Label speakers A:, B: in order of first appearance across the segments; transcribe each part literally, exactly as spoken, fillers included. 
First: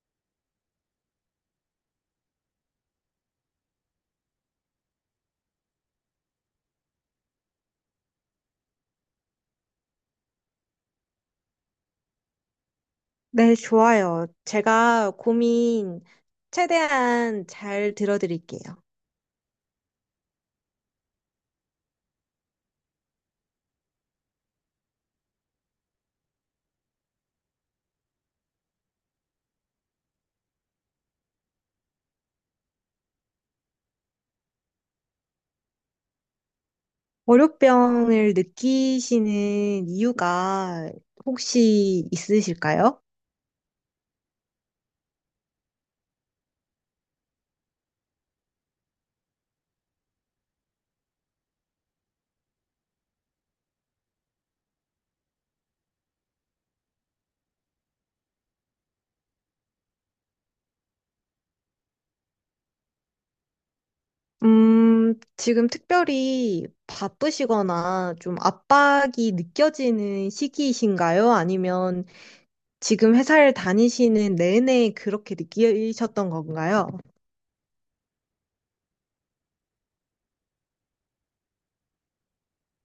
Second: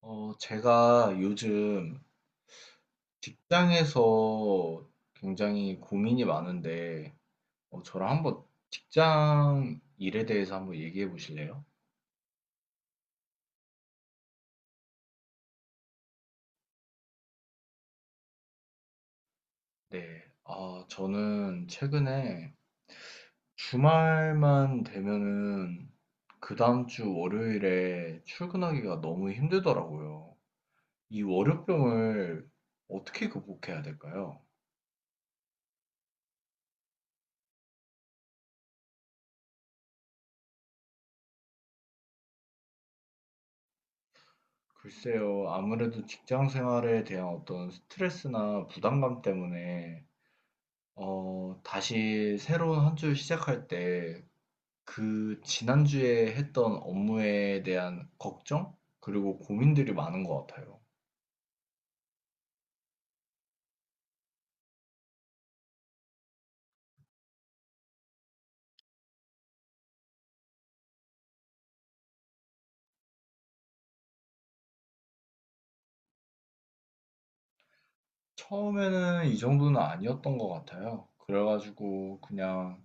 A: 어, 제가 요즘 직장에서 굉장히 고민이 많은데, 어, 저랑 한번 직장 일에 대해서 한번 얘기해 보실래요?
B: 네, 좋아요. 제가 고민 최대한 잘 들어드릴게요.
A: 네, 아, 저는 최근에 주말만 되면은 그 다음 주 월요일에 출근하기가 너무 힘들더라고요. 이 월요병을 어떻게 극복해야 될까요?
B: 월요병을 느끼시는 이유가 혹시 있으실까요?
A: 글쎄요, 아무래도 직장 생활에 대한 어떤 스트레스나 부담감 때문에 어, 다시 새로운 한 주 시작할 때 그 지난주에 했던 업무에 대한 걱정? 그리고 고민들이 많은 것 같아요.
B: 음, 지금 특별히 바쁘시거나 좀 압박이 느껴지는 시기이신가요? 아니면 지금 회사를 다니시는 내내 그렇게 느끼셨던 건가요?
A: 처음에는 이 정도는 아니었던 것 같아요. 그래가지고 그냥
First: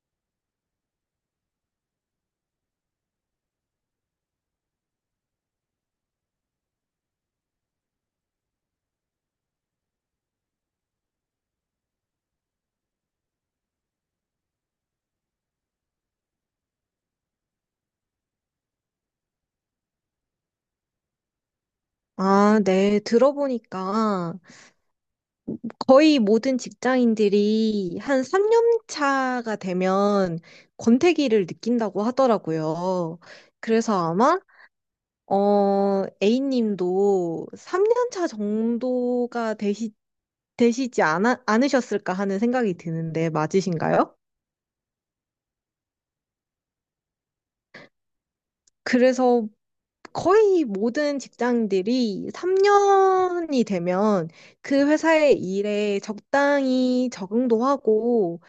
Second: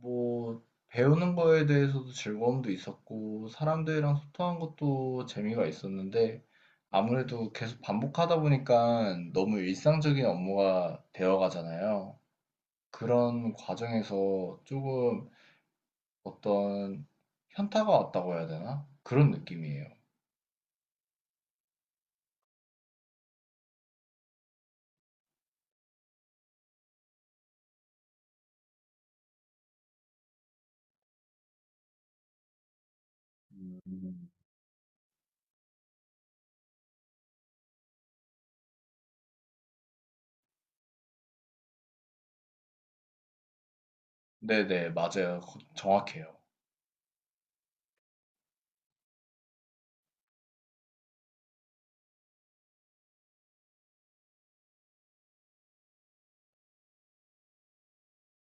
A: 뭐 배우는 거에 대해서도 즐거움도 있었고 사람들이랑 소통한 것도 재미가 있었는데 아무래도 계속 반복하다 보니까 너무 일상적인 업무가 되어가잖아요. 그런 과정에서 조금 어떤 현타가 왔다고 해야 되나? 그런 느낌이에요.
B: 아, 네, 들어보니까 거의 모든 직장인들이 한 삼 년 차가 되면 권태기를 느낀다고 하더라고요. 그래서
A: 음,
B: 아마, 어, A님도 삼 년 차 정도가 되시, 되시지 않아, 않으셨을까 하는 생각이 드는데 맞으신가요?
A: 네네, 맞아요. 거- 정확해요.
B: 그래서 거의 모든 직장인들이 삼 년이 되면 그 회사의 일에 적당히 적응도 하고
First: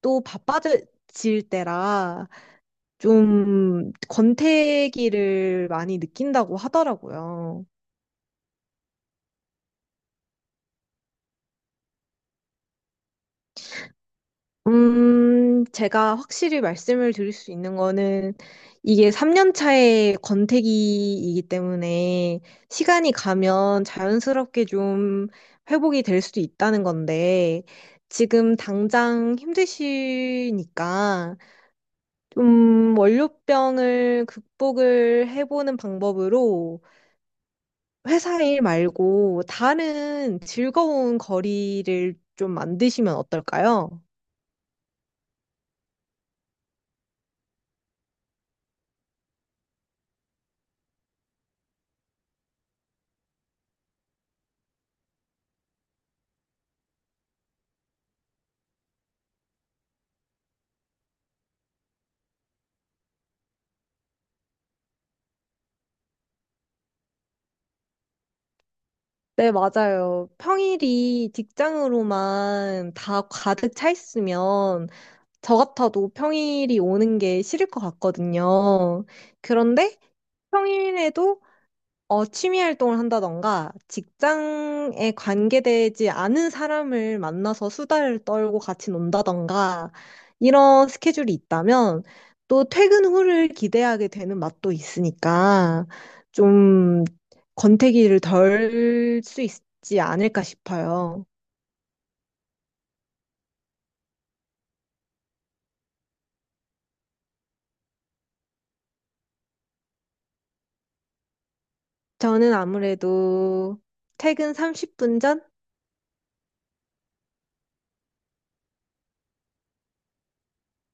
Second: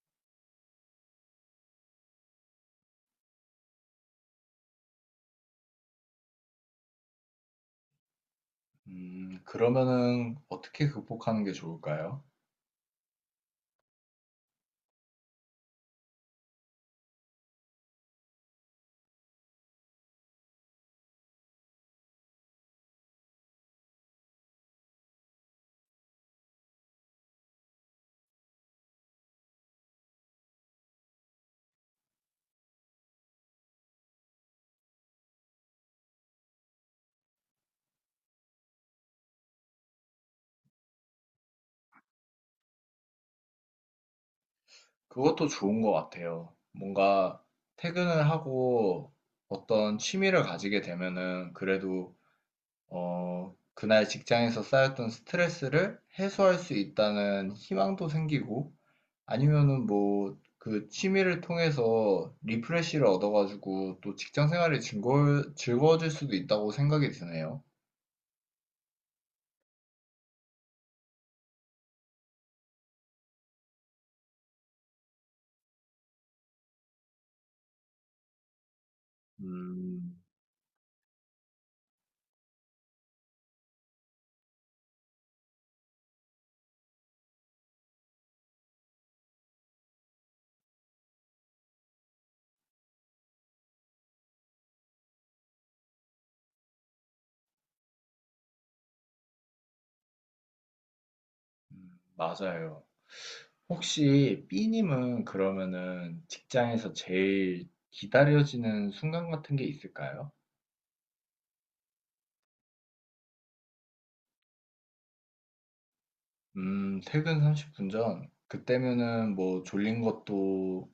B: 또 바빠질 때라 좀 권태기를 많이 느낀다고 하더라고요.
A: 음, 그러면은 어떻게 극복하는 게 좋을까요?
B: 음, 제가 확실히 말씀을 드릴 수 있는 거는 이게 삼 년 차의 권태기이기 때문에 시간이 가면 자연스럽게 좀 회복이 될 수도 있다는 건데 지금 당장 힘드시니까 좀 월요병을 극복을 해보는 방법으로 회사 일 말고 다른 즐거운 거리를 좀 만드시면 어떨까요?
A: 그것도 좋은 것 같아요. 뭔가 퇴근을 하고 어떤 취미를 가지게 되면은 그래도 어, 그날 직장에서 쌓였던 스트레스를 해소할 수 있다는 희망도 생기고 아니면은 뭐 그 취미를 통해서 리프레시를 얻어가지고 또 직장 생활이 즐거워, 즐거워질 수도 있다고 생각이 드네요.
B: 네, 맞아요. 평일이 직장으로만 다 가득 차 있으면 저 같아도 평일이 오는 게 싫을 것 같거든요. 그런데
A: 음,
B: 평일에도 어, 취미 활동을 한다던가, 직장에 관계되지 않은 사람을 만나서 수다를 떨고 같이 논다던가, 이런 스케줄이 있다면, 또 퇴근 후를 기대하게 되는 맛도 있으니까, 좀 권태기를 덜 수 있지 않을까 싶어요.
A: 맞아요. 혹시 B님은 그러면은 직장에서 제일 기다려지는 순간 같은 게 있을까요?
B: 저는 아무래도 퇴근 삼십 분 전?
A: 음, 퇴근 삼십 분 전. 그때면은 뭐 졸린 것도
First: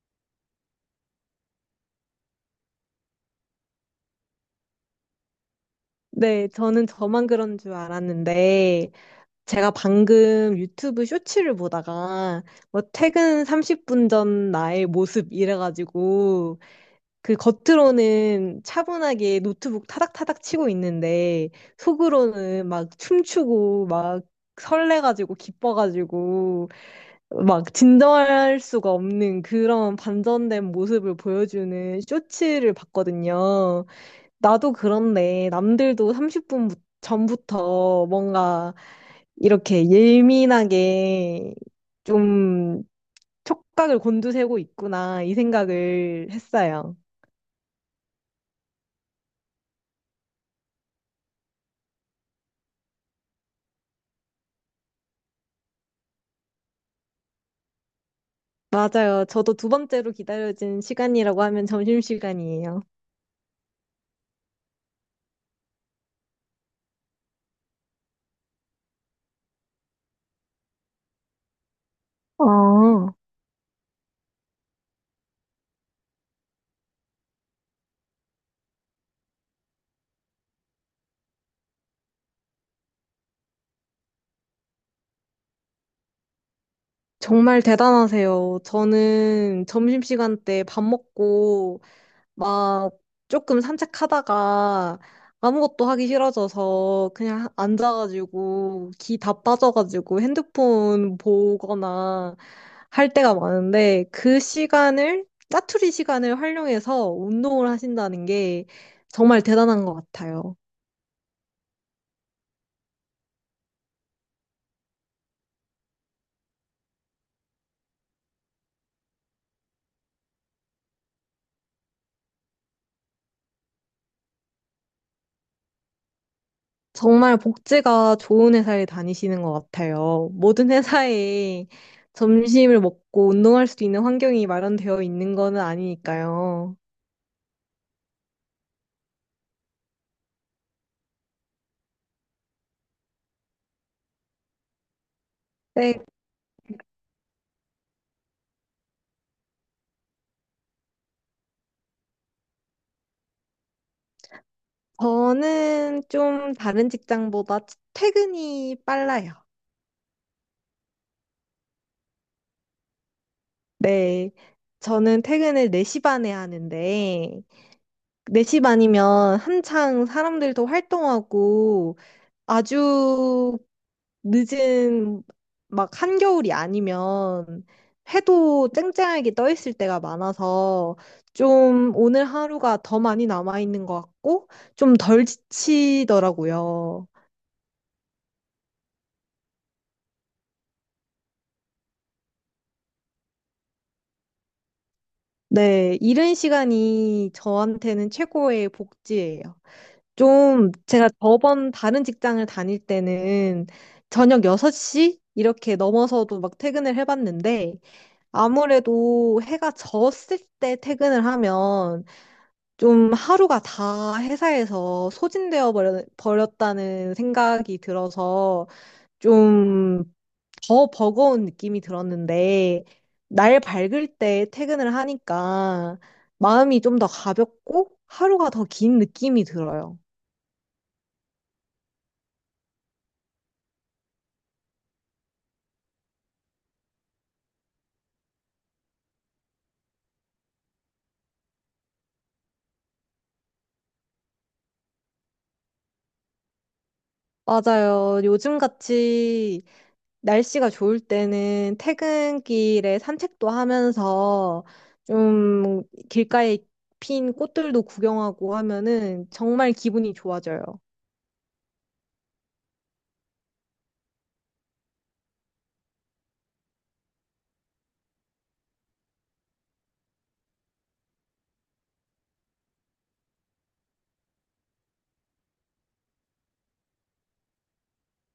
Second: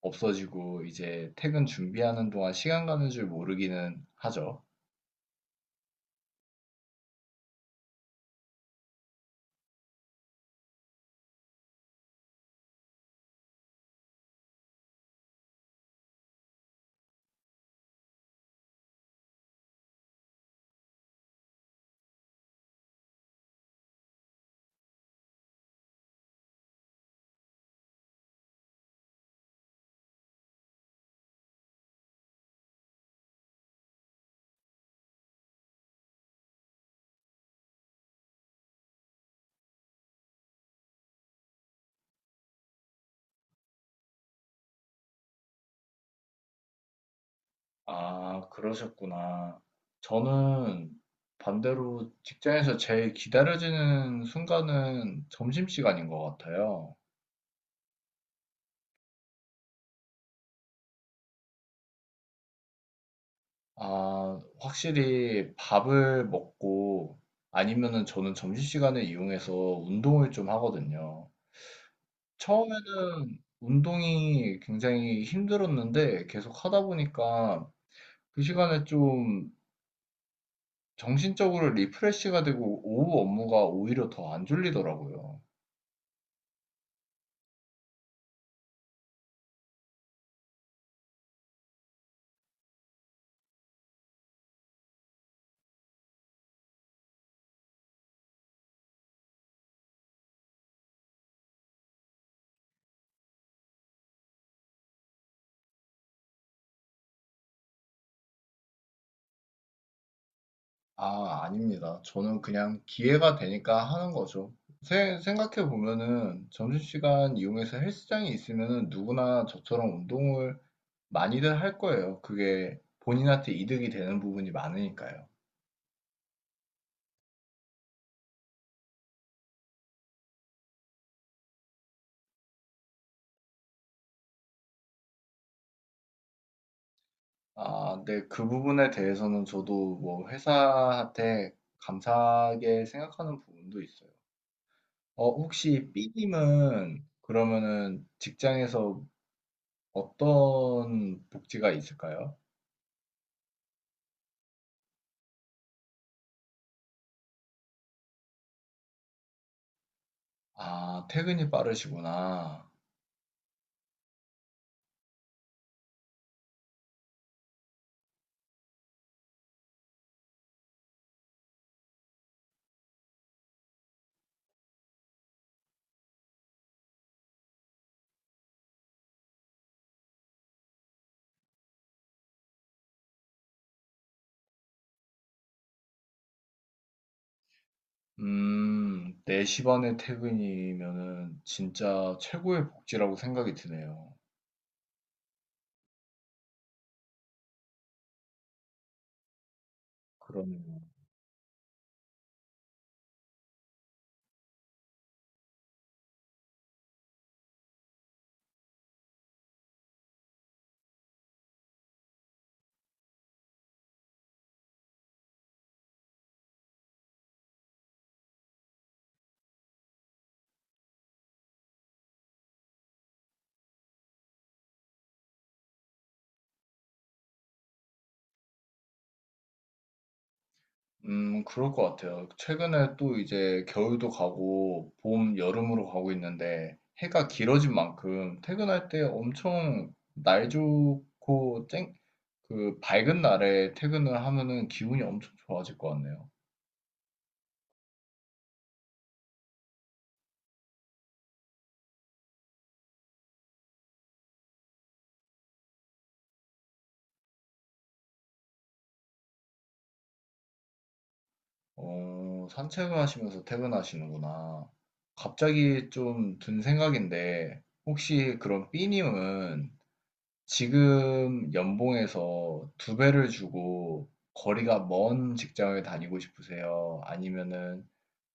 A: 없어지고 이제 퇴근 준비하는 동안 시간 가는 줄 모르기는 하죠.
B: 네, 저는 저만 그런 줄 알았는데, 제가 방금 유튜브 쇼츠를 보다가 뭐 퇴근 삼십 분 전 나의 모습 이래가지고 그 겉으로는 차분하게 노트북 타닥타닥 치고 있는데 속으로는 막 춤추고 막 설레가지고 기뻐가지고 막 진정할 수가 없는 그런 반전된 모습을 보여주는 쇼츠를 봤거든요. 나도 그런데 남들도 삼십 분 전부터 뭔가 이렇게 예민하게 좀 촉각을 곤두세우고 있구나, 이 생각을 했어요.
A: 아, 그러셨구나. 저는 반대로 직장에서 제일 기다려지는 순간은 점심시간인 것 같아요.
B: 맞아요. 저도 두 번째로 기다려진 시간이라고 하면 점심시간이에요.
A: 아, 확실히 밥을 먹고 아니면은 저는 점심시간을 이용해서 운동을 좀 하거든요.
B: 아,
A: 처음에는 운동이 굉장히 힘들었는데 계속 하다 보니까 그 시간에 좀 정신적으로 리프레시가 되고 오후 업무가 오히려 더 안 졸리더라고요.
B: 정말 대단하세요. 저는 점심시간 때 밥 먹고 막 조금 산책하다가 아무것도 하기 싫어져서 그냥 앉아가지고 기 다 빠져가지고 핸드폰 보거나 할 때가 많은데 그 시간을 짜투리 시간을 활용해서 운동을 하신다는 게 정말 대단한 것 같아요.
A: 아, 아닙니다. 저는 그냥 기회가 되니까 하는 거죠. 생각해 보면은 점심시간 이용해서 헬스장이 있으면은 누구나 저처럼 운동을 많이들 할 거예요. 그게 본인한테 이득이 되는 부분이 많으니까요.
B: 정말 복지가 좋은 회사에 다니시는 것 같아요. 모든 회사에 점심을 먹고 운동할 수 있는 환경이 마련되어 있는 거는 아니니까요.
A: 아, 근데 그 부분에 대해서는 저도 뭐 회사한테 감사하게 생각하는 부분도 있어요. 어, 혹시
B: 네,
A: B님은 그러면은 직장에서 어떤 복지가 있을까요?
B: 저는 좀 다른 직장보다 퇴근이 빨라요.
A: 아, 퇴근이 빠르시구나.
B: 네. 저는 퇴근을 네 시 반에 하는데, 네 시 반이면 한창 사람들도 활동하고, 아주 늦은, 막 한겨울이 아니면, 해도 쨍쨍하게 떠 있을 때가 많아서, 좀 오늘 하루가 더 많이 남아있는 것 같고, 좀 덜 지치더라고요.
A: 음, 네 시 반에 퇴근이면은 진짜 최고의 복지라고 생각이 드네요.
B: 네, 이른 시간이 저한테는 최고의 복지예요. 좀
A: 그러네요.
B: 제가 저번 다른 직장을 다닐 때는 저녁 여섯 시 이렇게 넘어서도 막 퇴근을 해봤는데 아무래도 해가 졌을 때 퇴근을 하면 좀 하루가 다 회사에서 소진되어 버려- 버렸다는 생각이 들어서 좀 더 버거운 느낌이 들었는데, 날 밝을 때 퇴근을 하니까 마음이 좀 더 가볍고 하루가 더 긴 느낌이 들어요.
A: 음, 그럴 것 같아요. 최근에 또 이제 겨울도 가고 봄, 여름으로 가고 있는데 해가 길어진 만큼 퇴근할 때 엄청 날 좋고 쨍, 그 밝은 날에 퇴근을 하면은 기분이 엄청 좋아질 것 같네요.
B: 맞아요. 요즘같이 날씨가 좋을 때는 퇴근길에 산책도 하면서 좀 길가에 핀 꽃들도 구경하고 하면은 정말 기분이 좋아져요.
A: 어, 산책을 하시면서 퇴근하시는구나. 갑자기 좀 든 생각인데, 혹시 그럼 B님은 지금 연봉에서 두 배를 주고 거리가 먼 직장을 다니고 싶으세요? 아니면은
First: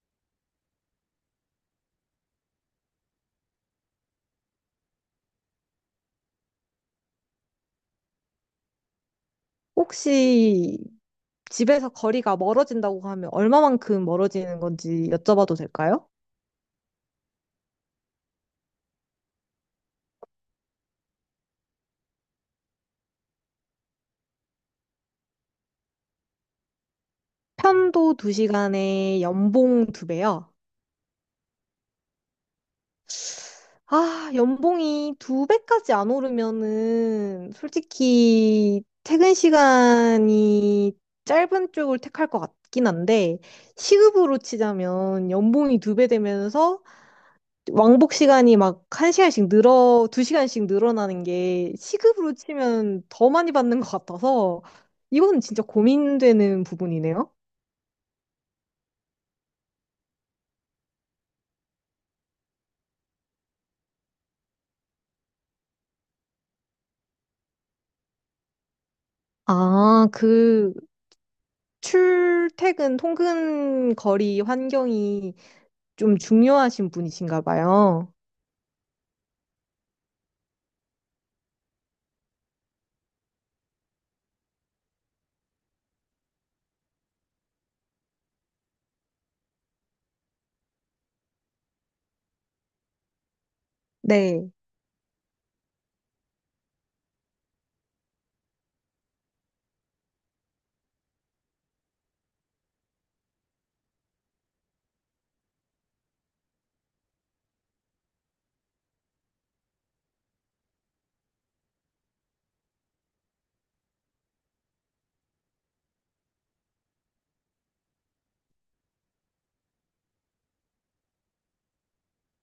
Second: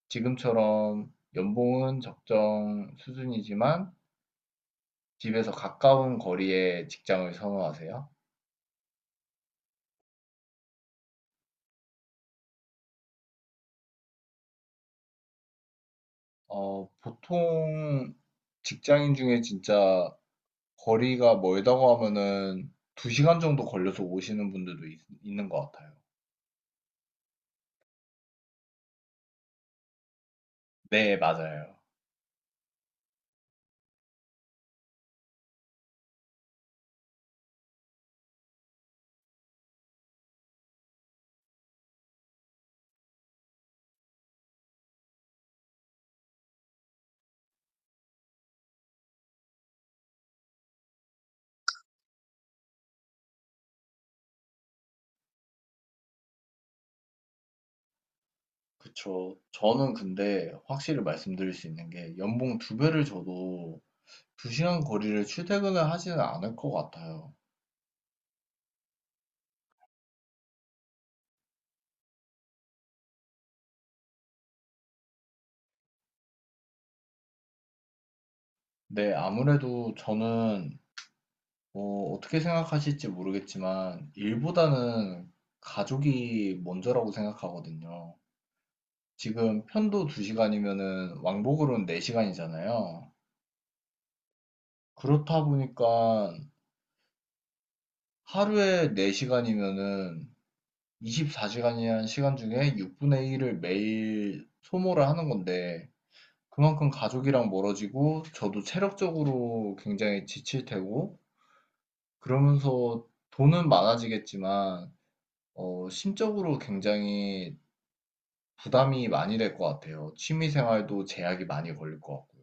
A: 지금처럼 연봉은 적정 수준이지만 집에서 가까운 거리에 직장을 선호하세요?
B: 혹시 집에서 거리가 멀어진다고 하면 얼마만큼 멀어지는 건지 여쭤봐도 될까요?
A: 어, 보통 직장인 중에 진짜 거리가 멀다고 하면은 두 시간 정도 걸려서 오시는 분들도 있, 있는 것 같아요.
B: 편도 두 시간에 연봉 두 배요.
A: 네, 맞아요.
B: 아, 연봉이 두 배까지 안 오르면은 솔직히 퇴근 시간이 짧은 쪽을 택할 것 같긴 한데 시급으로 치자면 연봉이 두 배 되면서 왕복 시간이 막 한 시간씩 늘어, 두 시간씩 늘어나는 게 시급으로 치면 더 많이 받는 것 같아서 이건 진짜 고민되는 부분이네요.
A: 그쵸. 저는 근데 확실히 말씀드릴 수 있는 게 연봉 두 배를 줘도 두 시간 거리를 출퇴근을 하지는 않을 것 같아요.
B: 아, 그 출퇴근 통근 거리 환경이 좀 중요하신 분이신가 봐요.
A: 네, 아무래도 저는 어, 어떻게 생각하실지 모르겠지만 일보다는 가족이 먼저라고 생각하거든요. 지금 편도 두 시간이면은 왕복으로는 네 시간이잖아요.
B: 네.
A: 그렇다 보니까 하루에 네 시간이면은 이십사 시간이라는 시간 중에 육분의 일을 매일 소모를 하는 건데, 그만큼 가족이랑 멀어지고, 저도 체력적으로 굉장히 지칠 테고, 그러면서 돈은 많아지겠지만, 어, 심적으로 굉장히 부담이 많이 될 것 같아요. 취미 생활도 제약이 많이 걸릴 것 같고요.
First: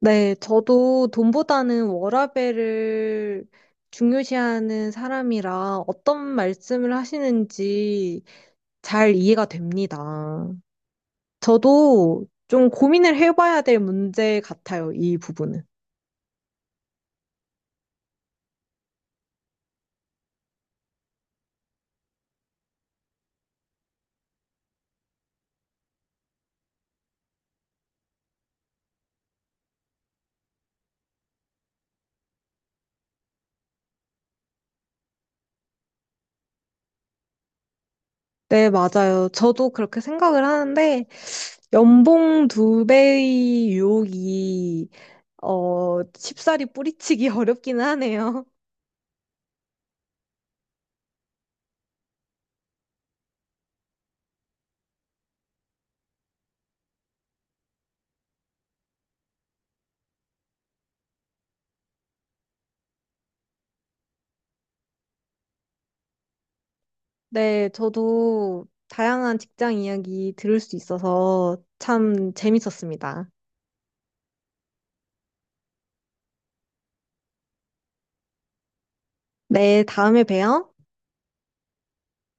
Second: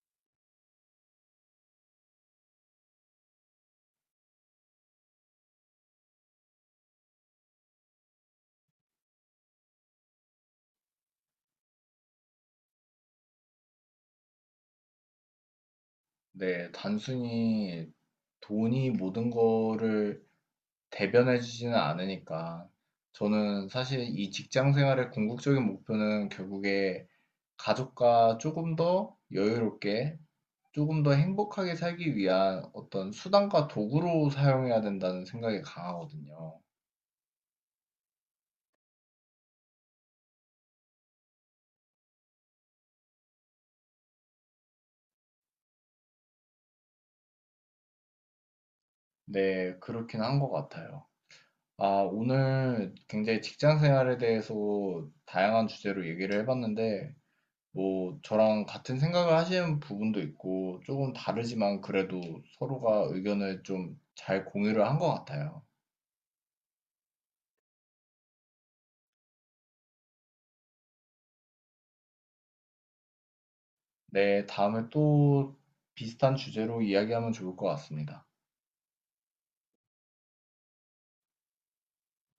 B: 네, 저도 돈보다는 워라밸을 중요시하는 사람이라 어떤 말씀을 하시는지 잘 이해가 됩니다. 저도 좀 고민을 해봐야 될 문제 같아요, 이 부분은.
A: 네, 단순히 돈이 모든 거를 대변해 주지는 않으니까. 저는 사실 이 직장 생활의 궁극적인 목표는 결국에 가족과 조금 더 여유롭게, 조금 더 행복하게 살기 위한 어떤 수단과 도구로 사용해야 된다는 생각이 강하거든요.
B: 네, 맞아요. 저도 그렇게 생각을 하는데, 연봉 두 배의 유혹이 어, 쉽사리 뿌리치기 어렵기는 하네요.
A: 네, 그렇긴 한 것 같아요. 아, 오늘 굉장히 직장 생활에 대해서 다양한 주제로 얘기를 해봤는데, 뭐 저랑 같은 생각을 하시는 부분도 있고 조금 다르지만 그래도 서로가 의견을 좀 잘 공유를 한 것 같아요.
B: 네, 저도 다양한 직장 이야기 들을 수 있어서 참 재밌었습니다.
A: 네, 다음에 또 비슷한 주제로 이야기하면 좋을 것 같습니다.
B: 네, 다음에 봬요.